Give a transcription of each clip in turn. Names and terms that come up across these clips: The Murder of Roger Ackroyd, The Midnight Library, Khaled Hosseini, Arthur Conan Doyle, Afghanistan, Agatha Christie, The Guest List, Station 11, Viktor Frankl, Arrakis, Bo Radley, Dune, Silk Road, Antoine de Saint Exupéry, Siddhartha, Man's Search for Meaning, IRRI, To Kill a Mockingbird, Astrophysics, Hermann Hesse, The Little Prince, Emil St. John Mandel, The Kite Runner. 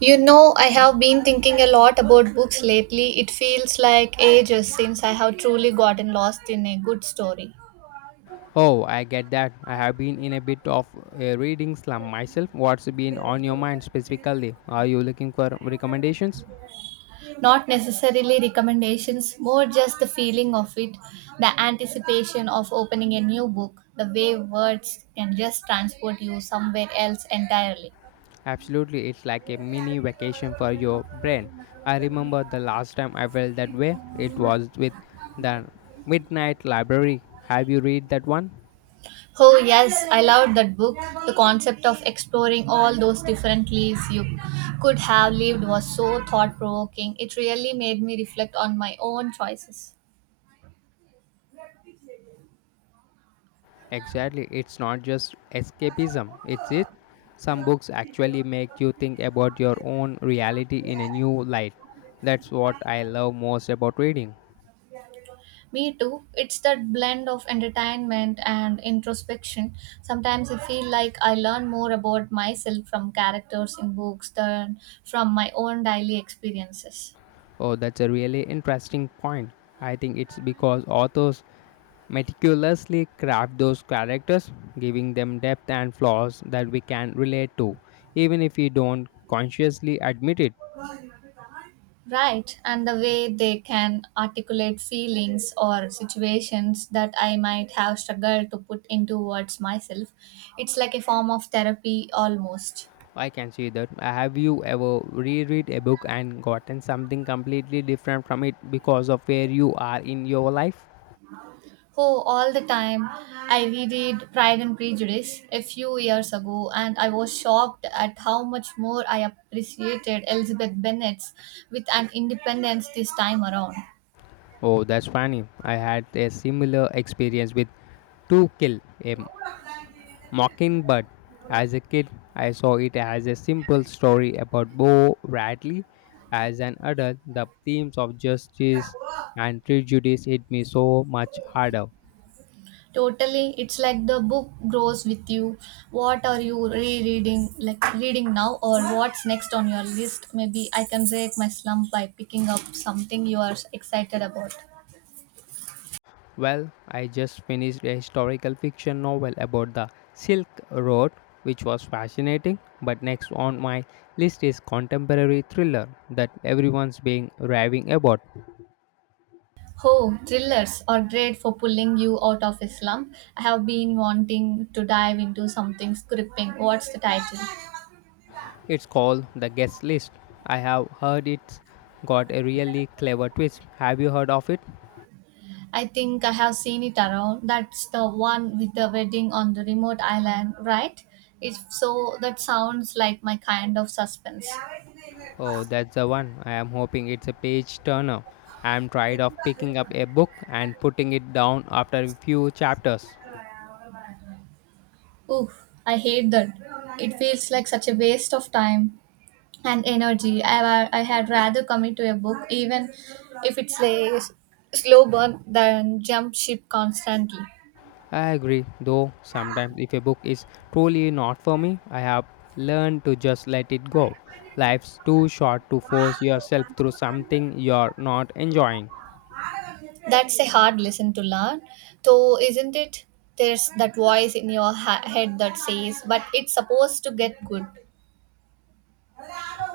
You know, I have been thinking a lot about books lately. It feels like ages since I have truly gotten lost in a good story. Oh, I get that. I have been in a bit of a reading slump myself. What's been on your mind specifically? Are you looking for recommendations? Not necessarily recommendations, more just the feeling of it, the anticipation of opening a new book, the way words can just transport you somewhere else entirely. Absolutely, it's like a mini vacation for your brain. I remember the last time I felt that way. It was with the Midnight Library. Have you read that one? Oh, yes, I loved that book. The concept of exploring all those different lives you could have lived was so thought provoking. It really made me reflect on my own choices. Exactly, it's not just escapism, it's it. Some books actually make you think about your own reality in a new light. That's what I love most about reading. Me too. It's that blend of entertainment and introspection. Sometimes I feel like I learn more about myself from characters in books than from my own daily experiences. Oh, that's a really interesting point. I think it's because authors meticulously craft those characters, giving them depth and flaws that we can relate to, even if we don't consciously admit it. Right, and the way they can articulate feelings or situations that I might have struggled to put into words myself. It's like a form of therapy almost. I can see that. Have you ever reread a book and gotten something completely different from it because of where you are in your life? Oh, all the time. I reread Pride and Prejudice a few years ago and I was shocked at how much more I appreciated Elizabeth Bennet's with an independence this time around. Oh, that's funny. I had a similar experience with To Kill a Mockingbird. As a kid, I saw it as a simple story about Bo Radley. As an adult, the themes of justice and prejudice hit me so much harder. Totally, it's like the book grows with you. What are you rereading, like reading now, or what's next on your list? Maybe I can break my slump by picking up something you are excited about. Well, I just finished a historical fiction novel about the Silk Road, which was fascinating, but next on my list is contemporary thriller that everyone's being raving about. Oh, thrillers are great for pulling you out of a slump. I have been wanting to dive into something gripping. What's the title? It's called The Guest List. I have heard it's got a really clever twist. Have you heard of it? I think I have seen it around. That's the one with the wedding on the remote island, right? If so, that sounds like my kind of suspense. Oh, that's the one. I am hoping it's a page turner. I am tired of picking up a book and putting it down after a few chapters. Ooh, I hate that. It feels like such a waste of time and energy. I had rather commit to a book, even if it's a slow burn, than jump ship constantly. I agree, though sometimes if a book is truly not for me, I have learned to just let it go. Life's too short to force yourself through something you're not enjoying. That's a hard lesson to learn, though, isn't it? There's that voice in your head that says, "But it's supposed to get good."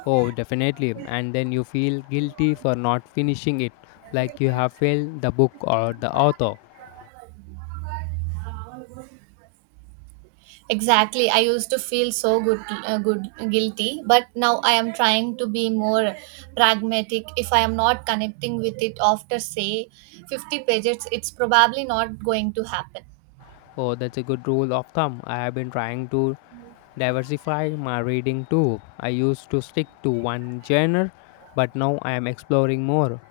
Oh, definitely. And then you feel guilty for not finishing it, like you have failed the book or the author. Exactly. I used to feel so good, good guilty, but now I am trying to be more pragmatic. If I am not connecting with it after say 50 pages, it's probably not going to happen. Oh, that's a good rule of thumb. I have been trying to diversify my reading too. I used to stick to one genre, but now I am exploring more.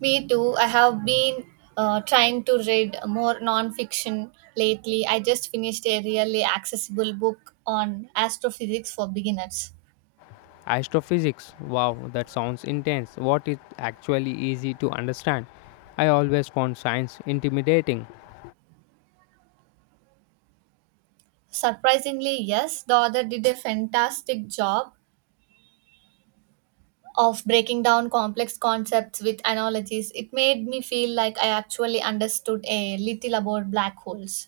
Me too. I have been trying to read more non-fiction lately. I just finished a really accessible book on astrophysics for beginners. Astrophysics. Wow, that sounds intense. What is actually easy to understand? I always found science intimidating. Surprisingly, yes, the author did a fantastic job of breaking down complex concepts with analogies. It made me feel like I actually understood a little about black holes.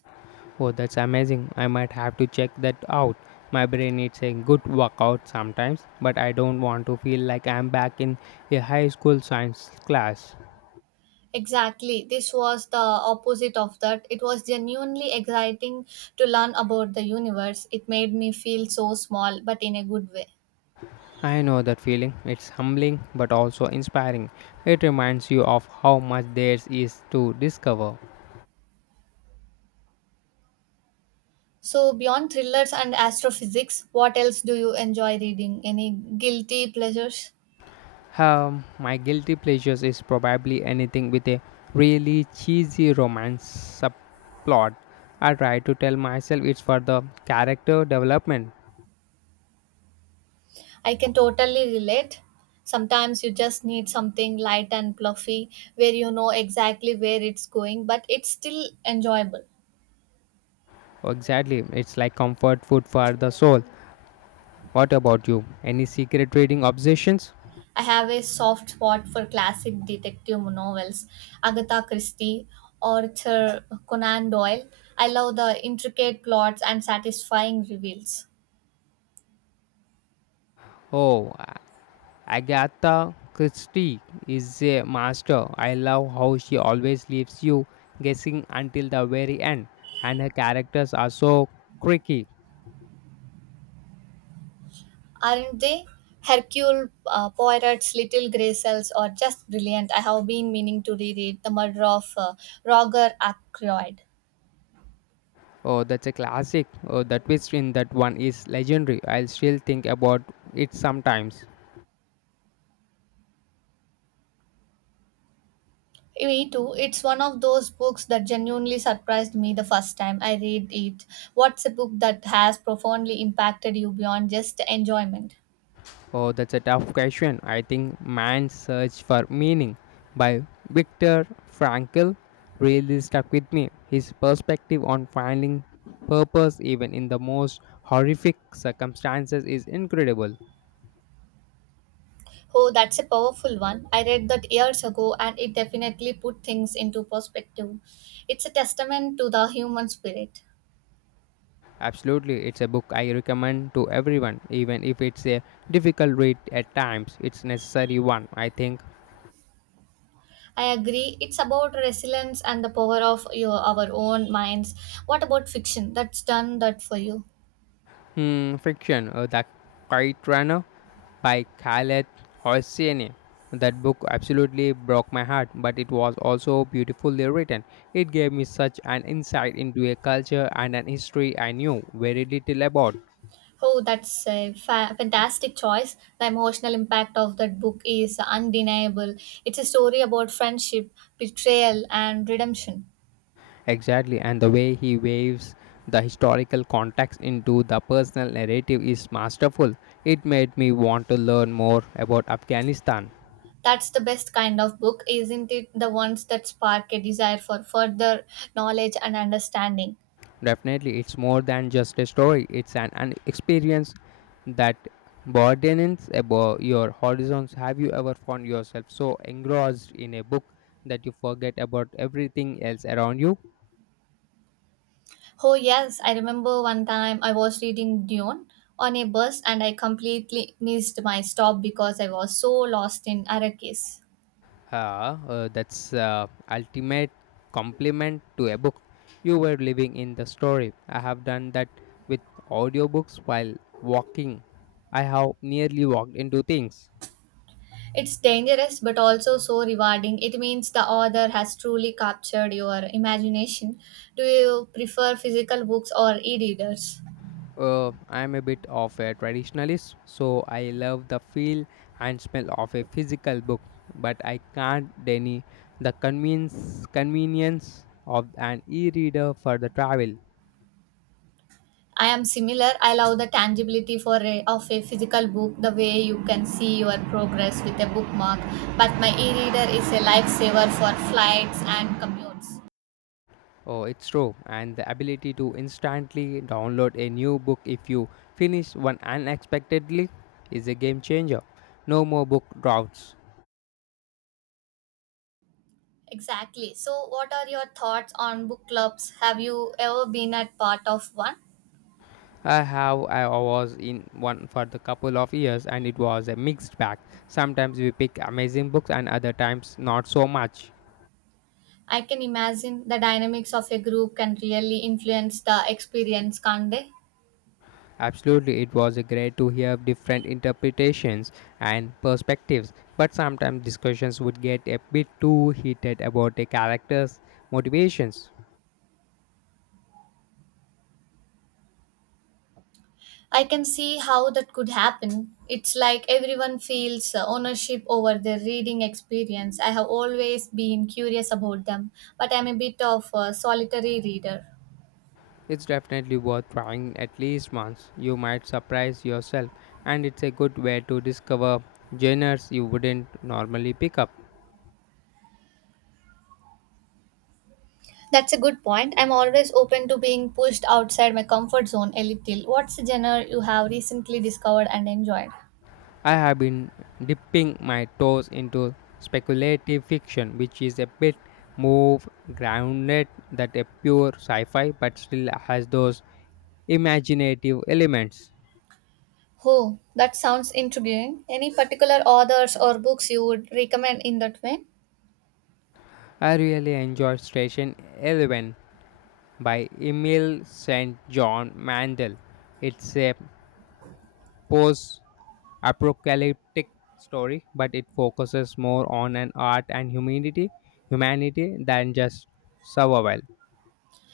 Oh, that's amazing. I might have to check that out. My brain needs a good workout sometimes, but I don't want to feel like I'm back in a high school science class. Exactly. This was the opposite of that. It was genuinely exciting to learn about the universe. It made me feel so small, but in a good way. I know that feeling. It's humbling but also inspiring. It reminds you of how much there is to discover. So, beyond thrillers and astrophysics, what else do you enjoy reading? Any guilty pleasures? My guilty pleasures is probably anything with a really cheesy romance subplot. I try to tell myself it's for the character development. I can totally relate. Sometimes you just need something light and fluffy where you know exactly where it's going, but it's still enjoyable. Oh, exactly, it's like comfort food for the soul. What about you? Any secret reading obsessions? I have a soft spot for classic detective novels, Agatha Christie, Arthur Conan Doyle. I love the intricate plots and satisfying reveals. Oh, Agatha Christie is a master. I love how she always leaves you guessing until the very end, and her characters are so quirky. Aren't they? Hercule Poirot's Little Grey Cells are just brilliant. I have been meaning to reread The Murder of Roger Ackroyd. Oh, that's a classic. Oh, the twist in that one is legendary. I'll still think about it sometimes. Me too. It's one of those books that genuinely surprised me the first time I read it. What's a book that has profoundly impacted you beyond just enjoyment? Oh, that's a tough question. I think Man's Search for Meaning by Viktor Frankl really stuck with me. His perspective on finding purpose even in the most horrific circumstances is incredible. Oh, that's a powerful one. I read that years ago and it definitely put things into perspective. It's a testament to the human spirit. Absolutely, it's a book I recommend to everyone, even if it's a difficult read at times. It's necessary one, I think. I agree. It's about resilience and the power of your our own minds. What about fiction? That's done that for you. Hmm, fiction, The Kite Runner by Khaled Hosseini. That book absolutely broke my heart, but it was also beautifully written. It gave me such an insight into a culture and an history I knew very little about. Oh, that's a fantastic choice. The emotional impact of that book is undeniable. It's a story about friendship, betrayal, and redemption. Exactly, and the way he waves the historical context into the personal narrative is masterful. It made me want to learn more about Afghanistan. That's the best kind of book, isn't it? The ones that spark a desire for further knowledge and understanding. Definitely, it's more than just a story, it's an experience that broadens about your horizons. Have you ever found yourself so engrossed in a book that you forget about everything else around you? Oh, yes, I remember one time I was reading Dune on a bus and I completely missed my stop because I was so lost in Arrakis. Ah, that's ultimate compliment to a book. You were living in the story. I have done that with audiobooks while walking. I have nearly walked into things. It's dangerous but also so rewarding. It means the author has truly captured your imagination. Do you prefer physical books or e readers? I'm a bit of a traditionalist, so I love the feel and smell of a physical book, but I can't deny the convenience of an e-reader for the travel. I am similar. I love the tangibility of a physical book, the way you can see your progress with a bookmark. But my e-reader is a lifesaver for flights and commutes. Oh, it's true, and the ability to instantly download a new book if you finish one unexpectedly is a game changer. No more book droughts. Exactly. So, what are your thoughts on book clubs? Have you ever been at part of one? I have. I was in one for the couple of years, and it was a mixed bag. Sometimes we pick amazing books, and other times not so much. I can imagine the dynamics of a group can really influence the experience, can't they? Absolutely, it was great to hear different interpretations and perspectives, but sometimes discussions would get a bit too heated about a character's motivations. I can see how that could happen. It's like everyone feels ownership over their reading experience. I have always been curious about them, but I'm a bit of a solitary reader. It's definitely worth trying at least once. You might surprise yourself, and it's a good way to discover genres you wouldn't normally pick up. That's a good point. I'm always open to being pushed outside my comfort zone a little. What's the genre you have recently discovered and enjoyed? I have been dipping my toes into speculative fiction, which is a bit more grounded than a pure sci fi but still has those imaginative elements. Oh, that sounds intriguing. Any particular authors or books you would recommend in that vein? I really enjoyed Station 11 by Emil St. John Mandel. It's a post apocalyptic story, but it focuses more on an art and humanity than just survival.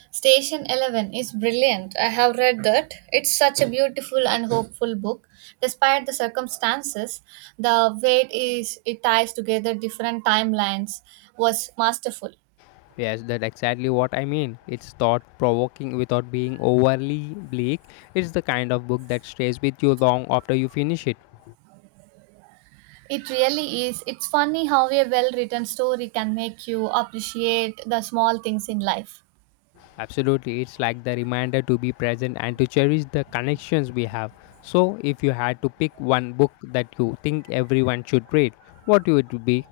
Station 11 is brilliant. I have read that. It's such a beautiful and hopeful book. Despite the circumstances, the way it ties together different timelines was masterful. Yes, that's exactly what I mean. It's thought provoking without being overly bleak. It's the kind of book that stays with you long after you finish it. It really is. It's funny how a well written story can make you appreciate the small things in life. Absolutely, it's like the reminder to be present and to cherish the connections we have. So, if you had to pick one book that you think everyone should read, what would it be?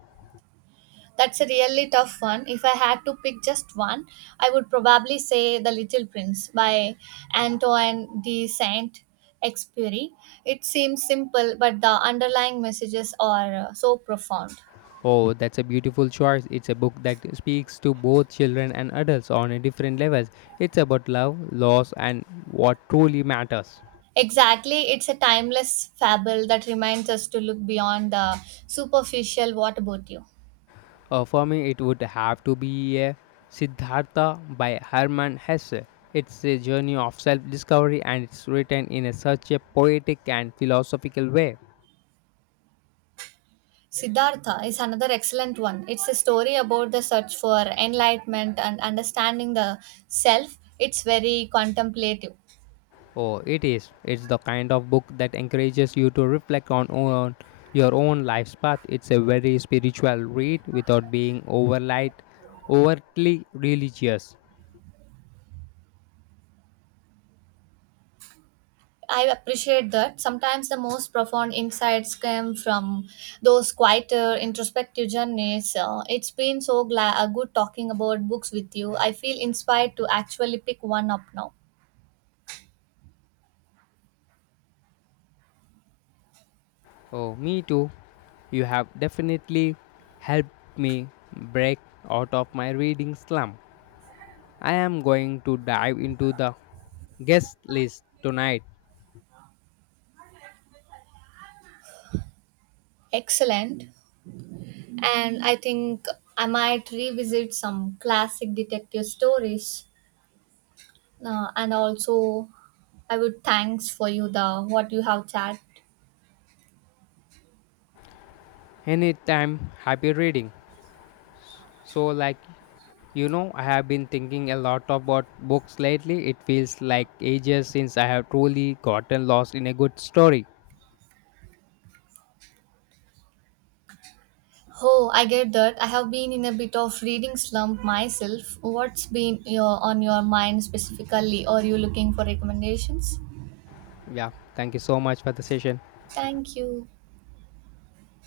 That's a really tough one. If I had to pick just one, I would probably say The Little Prince by Antoine de Saint Exupéry. It seems simple, but the underlying messages are so profound. Oh, that's a beautiful choice. It's a book that speaks to both children and adults on a different levels. It's about love, loss, and what truly matters. Exactly, it's a timeless fable that reminds us to look beyond the superficial. What about you? For me, it would have to be Siddhartha by Hermann Hesse. It's a journey of self discovery and it's written in a such a poetic and philosophical way. Siddhartha is another excellent one. It's a story about the search for enlightenment and understanding the self. It's very contemplative. Oh, it is. It's the kind of book that encourages you to reflect on your own life's path. It's a very spiritual read without being overtly religious. I appreciate that. Sometimes the most profound insights come from those quieter, introspective journeys. It's been so good talking about books with you. I feel inspired to actually pick one up now. Oh, me too. You have definitely helped me break out of my reading slump. I am going to dive into the guest list tonight. Excellent. And I think I might revisit some classic detective stories. And also, I would thanks for you the what you have chat. Anytime, happy reading. So, I have been thinking a lot about books lately. It feels like ages since I have truly gotten lost in a good story. Oh, I get that. I have been in a bit of reading slump myself. What's been on your mind specifically? Are you looking for recommendations? Yeah, thank you so much for the session. Thank you.